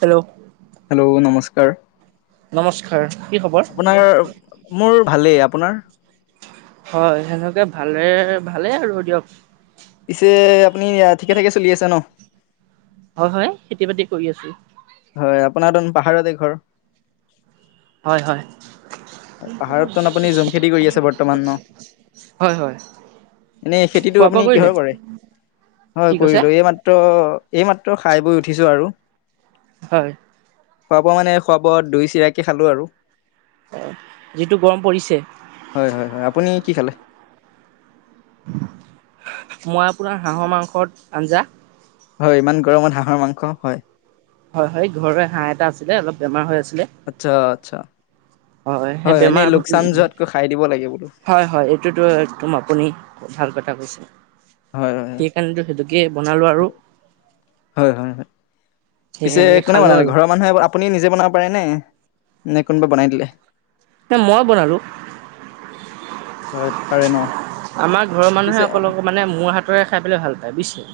Hello hello নমস্কাৰ নমস্কাৰ। কি খবৰ আপোনাৰ মোৰ ভালেই আপোনাৰ। হয় সেনেকে ভালে ভালেই আৰু দিয়ক। পিছে আপুনি ঠিকে ঠাকে চলি আছে ন। হয় হয় খেতি বাতি কৰি আছো। হয় আপোনাৰতোন এন পাহাৰতে ঘৰ। হয় হয়। পাহাৰততো আপুনি জুম খেতি কৰি আছে বৰ্তমান ন হয় হয়। এনেই খেতিটো খোৱা বোৱা আপুনি কৰিলে কিহৰ কৰে হয় কি কৈছে কৰিলো এই মাত্ৰ এইমাত্ৰ খাই বৈ উঠিছো আৰু। হয়। খোৱা বোৱা মানে খোৱা বোৱা দৈ চিৰাকি খালো আৰু। আহ যিটো গৰম পৰিছে। হয় হয় হয় আপুনি কি খালে। মই আপোনাৰ হাঁহৰ মাংসত আঞ্জা হয় ইমান গৰমত হাঁহৰ মাংস হয়। হয় হয় ঘৰৰে হাঁহ এটা আছিলে অলপ বেমাৰ হৈ আছিল। আচ্ছা আচ্ছা সেই হয় বেমাৰ এনেই লোকচান যোৱাতকৈ খাই দিব লাগে। বোলো হয় হয় এইটোতো একদম আপুনি ভাল কথা কৈছে। হয় হয় হয় সেই কাৰণেতো সেইটোকে বনালো আৰু। হয় হয় হয় সেই পিছে এনেকে কোনেবা খালো বনালে আৰু ঘৰৰ মানুহে আপুনি নিজে বনাব পাৰে নে নে কোনোবা বনাই দিলে। এ মই বনালো। হয় পাৰে ন। আমাৰ ঘৰৰ মানুহে পিছে অকলক মানে মোৰ হাতৰে খাই পেলাই ভাল পায় বুজিছে।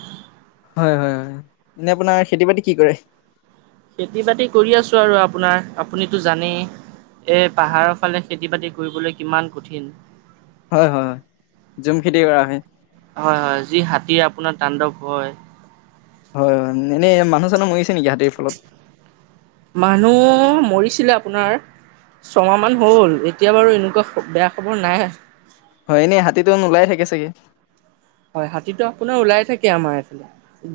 হয় হয় হয় এনে আপোনাৰ খেতি বাতি কি কৰে। খেতি বাতি কৰি আছো আৰু আপোনাৰ আপুনিতো জানেই। এ পাহাৰৰ ফালে খেতি বাতি কৰিবলৈ কিমান কঠিন। হয় হয় হয় জুম খেতি কৰা হয়। হয় হয় যি হাতী আপ আপোনাৰ তাণ্ডৱ হয়। হয় হয় এনে মানুহ চানু মই মানুহ মৰিছিলে আপোনাৰ ছমাহান হ'ল এতিয়া বাৰু এনেকুৱা বেয়া খবৰ নাই। হয় এনেই হাতীটো নোলাই থাকে চাগে। হয় হাতীটো আপোনাৰ ওলাই থাকে আমাৰ এইফালে,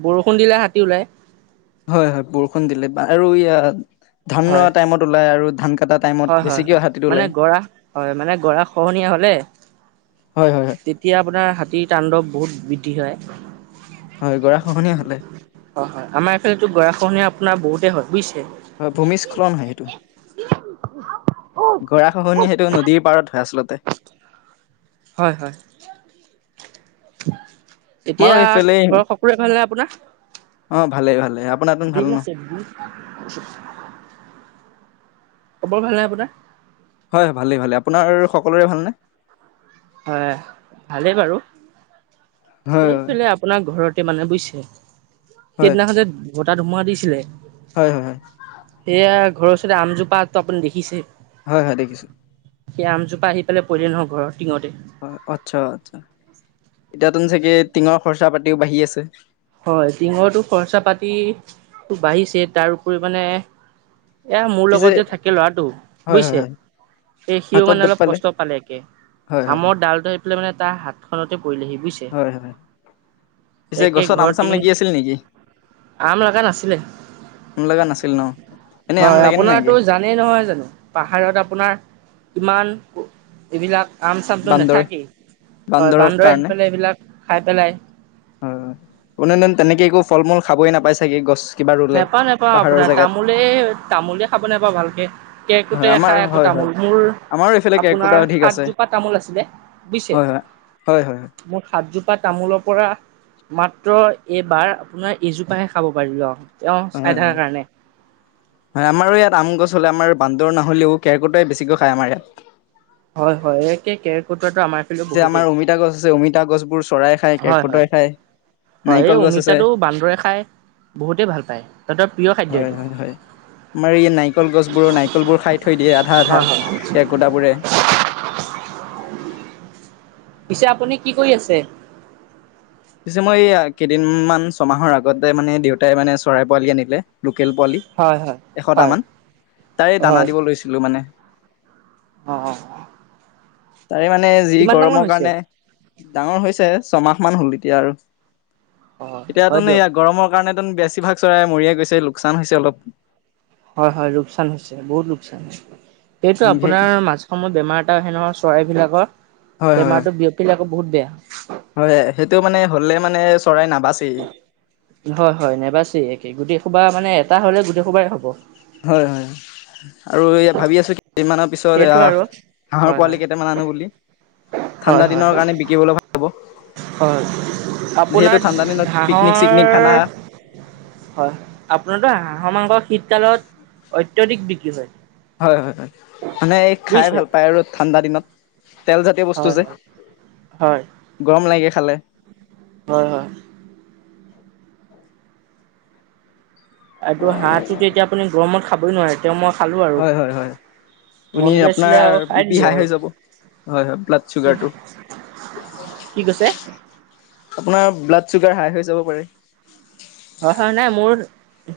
বৰষুণ দিলে হাতী ওলাই। হয় হয় বৰষুণ দিলে আৰু ই ধান হয় টাইমত ওলাই আৰু ধান কটা টাইমত হয় হয় বেছিকে হয় হাতীটো মানে ওলাই। গৰা হয় মানে গৰা খহনীয়া হলে হয় হয় হয়। তেতিয়া আপোনাৰ হাতীৰ তাণ্ডৱ বহুত বৃদ্ধি হয় হয় গৰা খহনীয়া হলে হয় হয় আমাৰ এইফালো গৰাখনীয়া আপোনাৰ বহুতে হয় বুজিছে। হয় ভূমিস্খলন হয় সেইটো গৰা খহনিয়া সেইটো নদীৰ পাৰত হয় আচলতে হয় হয় আমাৰো এতিয়া এইফালে ঘৰৰ সকলোৰে ভাল লাগে আপোনাৰ? অ ভালে ভালে আপোনাৰ তোন ভাল ন? [unintelligible] খবৰ ভাল নাই আপোনাৰ। হয় হয় ভালেই ভালেই আপোনাৰ সকলোৰে ভালনে? হয় ভালেই বাৰু, হয় হয়। এইফালে আপোনাৰ ঘৰত। মানে বুজিছে হয় সেইদিনাখন যে বতা ধুমুহা দিছিলে হয় হয় হয়। সেয়া ঘৰৰ ওচতে আমজোপাটো আপুনি দেখিছে হয় হয় দেখিছোঁ সেই আমজোপা আহি পাই পৰিলে নহয় ঘৰ টিঙতে হয় আচ্ছা আচ্ছা এতিয়াতোন চাগে টিঙৰ খৰচা পাতিও বাঢ়ি আছে হয় টিঙৰটো খৰচা পাতিটো বাঢ়িছে তাৰপৰি মানে এয়া মোৰ পিছে লগত যে থাকে ল'ৰাটো হয় হয় বুজিছে হয় সেই সিও হাতত মানে দুখ অলপ কষ্ট পালে একে হয় হয় আমৰ ডালো মানে তাৰ হাতখনতে পৰিলেহি বুজিছে এক ৰামচাম লাগি আছিল নেকি আম লগা নাছিলে আম লগা নাছিল ন এনেই আম হয় লাগে নে আপোনাৰতো নালাগে জানেই নহয় জানো পাহাৰত আপোনাৰ কিমান এইবিলাক আম চামটো বান্দৰ নাথাকি হয় বান্দৰৰ বান্দৰ আহি কাৰণে পেলাই এইবিলাক খাই পেলাই কোনোদিন তেনেকে একো ফল মূল খাবই নাপাই চাগে গছ কিবা ৰুলে নেপাও নাপাও পাহাৰৰ আপোনাৰ জেগাত তামোলে তামোলে খাব নোপাও ভালকে হয় কেকোটোৰা আমাৰ খাই আকৌ হয় তামোল তামোল হয় মোৰ আমাৰো এইফালে আপোনাৰ কেৰ্কেটুৱা অধিক আছে সাতজোপা তামোল আছিলে বুজিছে হয় হয় হয় হয় মোৰ সাতজোপা তামোলৰ পৰা মাত্ৰ এইবাৰ আপোনাৰ এজোপাহে খাব পাৰিব হয় হয় হয় আমাৰো ইয়াত আম গছ হলে আমাৰ বান্দৰ নহ'লেও কেৰকোটোৱাই বেছিকৈ খায় আমাৰ ইয়াত হয় হয় একেই কেৰেকোটোৱাটো আমাৰ ফালেও পিছে আমাৰ বহুতেই অমিতা গছ আছে অমিতা গছবোৰ চৰাই খায় হয় হয় কেকোটোৰাই খায় হয় এই নাৰিকল গছ আছে অমিতাটো বান্দৰে খাই বহুতেই ভাল পায় তাহঁতৰ প্ৰিয় খাদ্য হয় এইটো হয় হয় আমাৰ এই নাৰিকল গছবোৰৰ নাৰিকলবোৰ খাই থৈ দিয়ে আধা আধা হয় হয়। কেৰকুটোৱা বোৰে [inaudible] পিছে আপুনি কি কৰি আছে পিছে মই এই কেইদিনমান ছয়মাহৰ আগতে মানে দেউতাই মানে চৰাই পোৱালি আনিলে লোকেল পোৱালি হয় হয় হয় এশটামান তাৰে হয়। দানা দিব লৈছিলোঁ মানে অ তাৰে মানে যি কিমান ডাঙৰ গৰমৰ হৈছে? কাৰণে ডাঙৰ হৈছে ছমাহমান হ'ল এতিয়া আৰু হয় হয় দিয়ক এতিয়াতোনয গৰমৰ কাৰণ বেছিভাগ চৰাই মৰিয়ে গৈছে লোকচান হৈছে অলপ হয় হয় লোকচান হৈছে বহুত লোকচান এইটো উম, সেই আপোনাৰ মাজ সময়ত বেমাৰ এটা আহে নহয় চৰাইবলাকৰ হয় হয় হয় বেমাৰতো বিয়পিলে আকৌ বহুত বেয়া হয় সেইটো মানে হলে মানে চৰাই নাবাচেই হয় হয় নেবাচেই একে গোটেই খোবা মানে এটা হলে গোটেই খোবাই হ'ব হয় হয় আৰু ভাবি আছো কি কেইমাহমানৰ পিছত সেইটো আৰু। আহ হাঁহৰ হয় হয় পোৱালি কেইটামান আনো বুলি হয় ঠাণ্ডা হয় দিনৰ কাৰণে বিকিবলৈ ভাল হ'ব হয় যিহেতু আপোনাৰ ঠাণ্ডা দিনত পিকনিক চিকনিক খানা হাঁহৰ হয় আপোনাৰতো হাঁহৰ মাংস শীতকালত অত্যাধিক বিক্ৰী হয়। হয় হয় হয় মানে এই খাই বুজিছে ভাল পায় আৰু ঠাণ্ডা দিনত তেল জাতীয় বস্তু হয় যে হয় হয় গৰম লাগে খালে হয় হয় আৰু হাঁহটো এতিয়া আপুনি গৰমত খাবই নোৱাৰে তেওঁ মই খালো আৰু হয় হয় হয় আপুনি মন গৈ আপোনাৰ আছিলে আৰু বি খাই পি দিলো হাই হৈ যাব হয় হয় ব্লাড আৰু চুগাৰটো কি কৈছে আপোনাৰ ব্লাড চুগাৰ হাই হৈ যাব পাৰে হয় হয় নাই মোৰ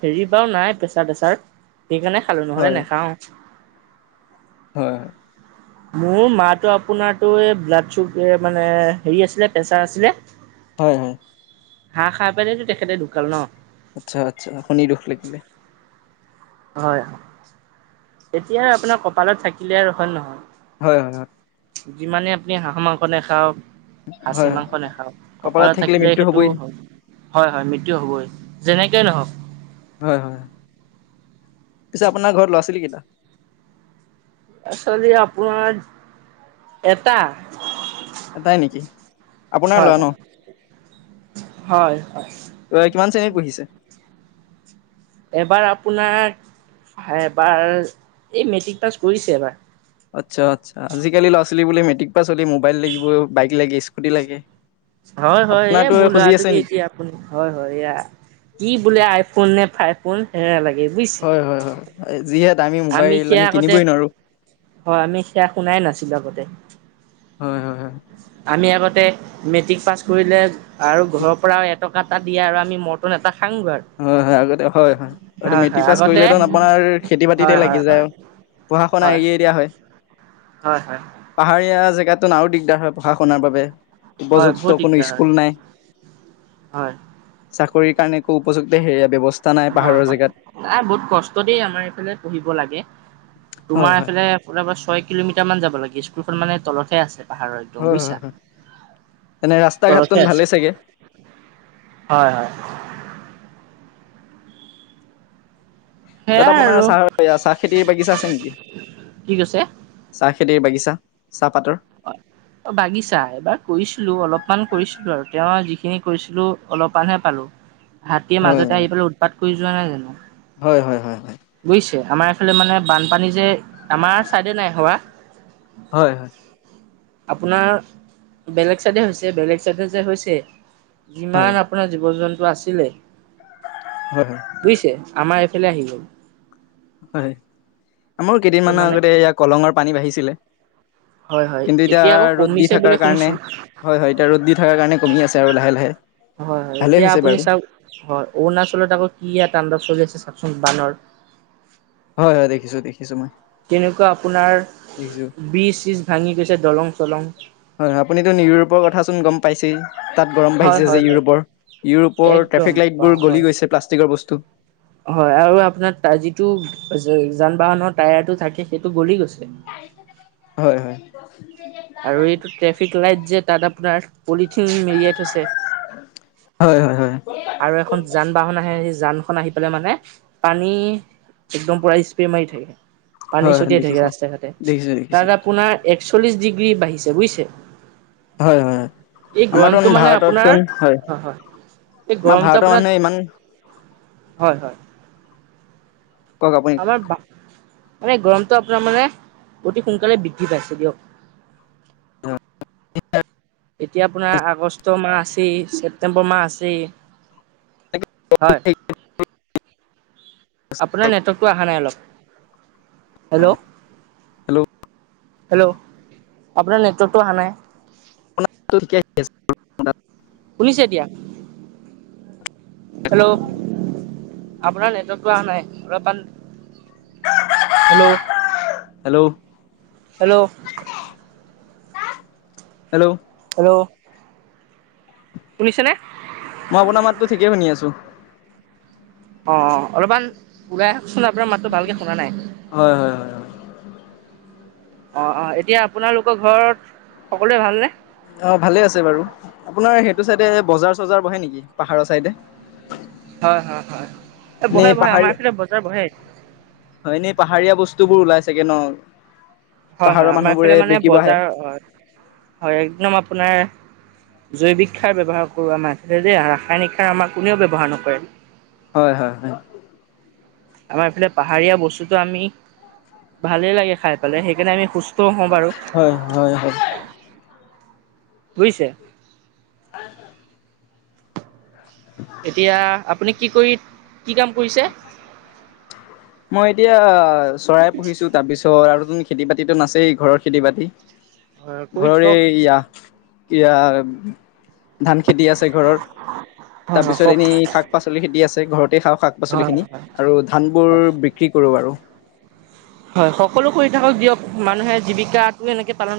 হেৰি বাৰু নাই প্ৰেছাৰ চেঁচাৰ সেইকাৰণে খালো নহ'লে হয় নাখাও হয় মোৰ মাৰটো আপোনাৰতো এই ব্লাড চুগাৰ মানে হেৰি আছিলে প্ৰেচাৰ আছিলে হয় হয় হাঁহ খাই পিনে তেখেতে ঢোকাল ন আচ্ছা আচ্ছা শুনি দুখ লাগিলে হয় এতিয়া আৰু আপোনাৰ কপালত থাকিলে আৰু হয় নহয় হয় হয় হয় যিমানে আপুনি হাঁহ মাংস নেখাওক খাচী হয় হয় মাংস নেখাও কপালত থাকিলে সেইটো হয় হয় মৃত্যু হবই যেনেকেই নহওক হয় হয় পিছে আপোনাৰ ঘৰত লোৱা আছিল কিেইটা ছোৱালী আপোনাৰ এটা এটাই নেকি আপোনাৰ হয় লৰা ন হয় হয় হয় অ কিমান শ্ৰেণীত পঢ়িছে এবাৰ আপোনাৰ এবাৰ এই মেট্ৰিক পাছ কৰিছে এবাৰ আচ্ছা আচ্ছা আজিকালি ল'ৰা ছোৱালী বোলে মেট্ৰিক পাছ চলি মোবাইল লাগিব বাইক লাগে স্কুটি লাগে হয় হয় এ আপোনাৰতো মোৰ খুজি আছে ল'ৰাটোকে নেকি এতিয়া আপোন হয় হয় এয়া কি বোলে আইফোন নে ফাই ফোন সেয়া লাগে বুজিছে হয় হয় হয় যিহেতু আমি সেয়া আগতে হয় আমি সেয়া শুনাই নাছিলো আগতে হয় হয় হয় আমি আগতে মেট্ৰিক পাছ কৰিলে আৰু ঘৰৰ পৰাও টকা এটা দিয়ে আৰু আমি মৰন এটা খাংগৈ হয়, হয়, আগতে হয় হয় আ আৰু হয় মেট্ৰিক হয় পাছ কৰিলে আগতে আপোনাৰ খেতি বাতি হয় তেয়া লাগি হয় যায় হয় আৰু পঢ়া শুনা হয় এৰিয়ে দিয়া হয়। হয় হয় পাহাৰীয়া জেগাতন আৰু দিগদাৰ হয় পঢ়া শুনাৰ বাবে হয় বহুত উপযুক্ত কোনো দিগদাৰ স্কুল নাই হয় চাকৰিৰ কাৰণে একো উপযুক্ত হেৰিয়া ব্যৱস্থা নাই হয়, পাহাৰৰ হয়, জেগাত নাই বহুত কষ্ট দ আমাৰ এইফালে পঢ়িব লাগে। তোমাৰ হয় হয় এইফালে ওল ছয় কিলোমিটাৰ মান যাব লাগে স্কুলখন মানে তলতহে আছে। পাহাৰৰ একদম হয় হয় বুজিছা হয় এনে ৰাস্তা ঘাটটো তলতে আছে। ভালেই চাগে হয়, হয়, তাত সেয়াই আপোনাৰ আৰু চাহ চাহ খেতিৰ বাগিছা আছে নেকি? কি কৈছে চাহ খেতি খেতিৰ বাগিচা চাহপাতৰ হয়, অ, বাগিছা এবাৰ কৰিছিলো অলপমান কৰিছিলো আৰু তেওঁ যিখিনি কৰিছিলো অলপমানহে পালো হাতীয়ে হয় মাজতে আহি পাই উৎপাত কৰি যোৱা নাই জানো হয়, হয়, হয়, হয়, বুজিছে আমাৰ এইফালে মানে বানপানী যে আমাৰ চাইডে নাই হোৱা হয়, হয়, আপোনাৰ বেলেগ চাইডে হৈছে বেলেগ চাইডে যে হৈছে। হয় যিমান আপোনাৰ জীৱ জন্তু আছিলে হয় হয় বুজিছে আমাৰ খে আহি গল হয়, আমাৰো কেইদিনমানৰ মানে আগতে এ কলঙৰ পানী বাঢ়িছিলে হয়, হয়, কিন্তু এতিয়া আকৌ ৰ'দ দি কমিছে বোলে থকাৰ কাৰণে শুনিছো। হয় হয় এতিয়া ৰ'দ দি থকাৰ কাৰণে কমি আছে আৰু লাহে লাহে হয়, হয়, ভালেই এতিয়া হৈছে আপুনি বাৰু চাওক হয় অৰুণাচলত আকৌ কি তাণ্ডৱ চলি আছে চাওক চ বানৰ হয়, হয়, দেখিছো দেখিছো মই কেনেকুৱা আপোনাৰ দেখিছো বীজ চীজ ভাঙি গৈছে দলং চলং হয়, হয়, আপনিতো নিউ ইউৰোপৰ কথাচোন গম পাইছেই তাত গৰম হয় বাঢ়িছে হয় যে হয় ইউৰোপৰ ইউৰোপৰ একদম ট্ৰেফিক লাইট বা বোৰ হয় গলি গৈছে প্লাষ্টিকৰ বস্তু হয়, আৰু আপোনাৰ ত যিটো যান বাহনৰ টায়াৰটো থাকে সেইটো গলি গৈছে। হয়, হয়, আৰু এইটো ট্ৰেফিক লাইট যে তাত আপোনাৰ পলিথিন মেৰিয়াই থৈছে। হয়, হয়, হয়, আৰু এখন যান বাহন আহে সেই জান খন আহি পাই মানে পানী একদম পুৰা স্প্ৰে মাৰি থাকে হয় পানী হয় ছটিয়াই থাকে দেখিছো ৰাস্তা ঘাটে দেখিছো দেখিছো তাত আপোনাৰ একচল্লিশ গ্ৰী বাঢ়িছে বুজিছে হয়, হয়, হয়, এই আমাৰ গৰমটো তোন মানে আপোনাৰ ভাৰততোন হয়। এই আমাৰ গৰমটো ভাৰতৰ আপোনাৰ মানুহে ইমান হয়, হয়, ক'ক আপোনি ক'ক আমাৰ মানে গৰমটো আপোনাৰ মানে অতি সোনকালে বৃদ্ধি পাইছে দিয়ক [unintelligible] এতিয়া আপোনাৰ আগষ্ট মাহ আছেই ছেপটেম্বৰ মাহ আছেই হয় [unintelligible] আপোনাৰ নেটৱৰ্কটো অহা নাই অলপ হেল্ল' হেল্ল', হেল্ল' আপোনাৰ নেটৱৰ্কটো অহা নাই [inaudible] শুনিছে এতিয়া হেল্ল', আপোনাৰ নেটৱৰ্কটো অহা নাই অলপমান- hello hello hello hello hello শুনিছনে। মই আপোনাৰ মাততো ঠিকেই শুনি আছো। অ, অ অলপমান ওলাই আহ শুনাৰ পৰা মাতটো ভালকে শুনা নাই। হয় হয় হয় অ অ এতিয়া আপোনালোকৰ ঘৰত সকলোৱে ভালনেে? অ ভালে আছে বাৰু আপোনাৰ সেইটো চাই বজাৰ চজাৰ বহে নেকি পাহাৰৰ চাইডে। হয় হয় হয়। এই এ বহে বহে আমাৰ পাহাৰীয়া এইফালে বজাৰ বহে হয়নে পাহাৰীয়া বস্তুবোৰ ওলাইছে। তাকে ন। হয় পাহাৰৰ হয় আমাৰ মানুহবোৰে এইফালে মানে বিকিব আহে বজাৰ অ হয় একদম আপোনাৰ জৈৱিক সাৰ ব্যৱহাৰ কৰো মা যে ৰাসায়নিক সাৰ আমাৰ কোনেও ব্যৱহাৰ নকৰে হয় হয় হয় আমাৰ ইফালে পাহাৰীয়া বস্তুতটো আমি ভালে লাগে খাই পালাই সেইকাৰণে আমি সুস্থ হওঁ বাৰু হয় হয় হয় বুজিছে উ হ এতিয়া আপুনি কি কৰি কি কাম কৰিছে? মই এতিয়া চৰাই পুহিছো তাৰ পিছত আৰু তুমি খেতি বাতিতোন আচেই ঘৰৰ খেতি বাতি- হয় কৰি ঘৰৰে থাকক এৰিয়া ইয়াৰ ধান খেতি আছে, ঘৰৰত হয় তাৰপিছত হয় এনেই শাক পাচলি খেতি আছে ঘৰতে খাওঁ শাক। পচল হয় খিনি আৰু ধান বোৰ হয় বিক্ৰী কৰো বাৰু। হয় সকলো কৰি থাকক দিয়ক মানুহে জীৱিকাটো এনেকে পালন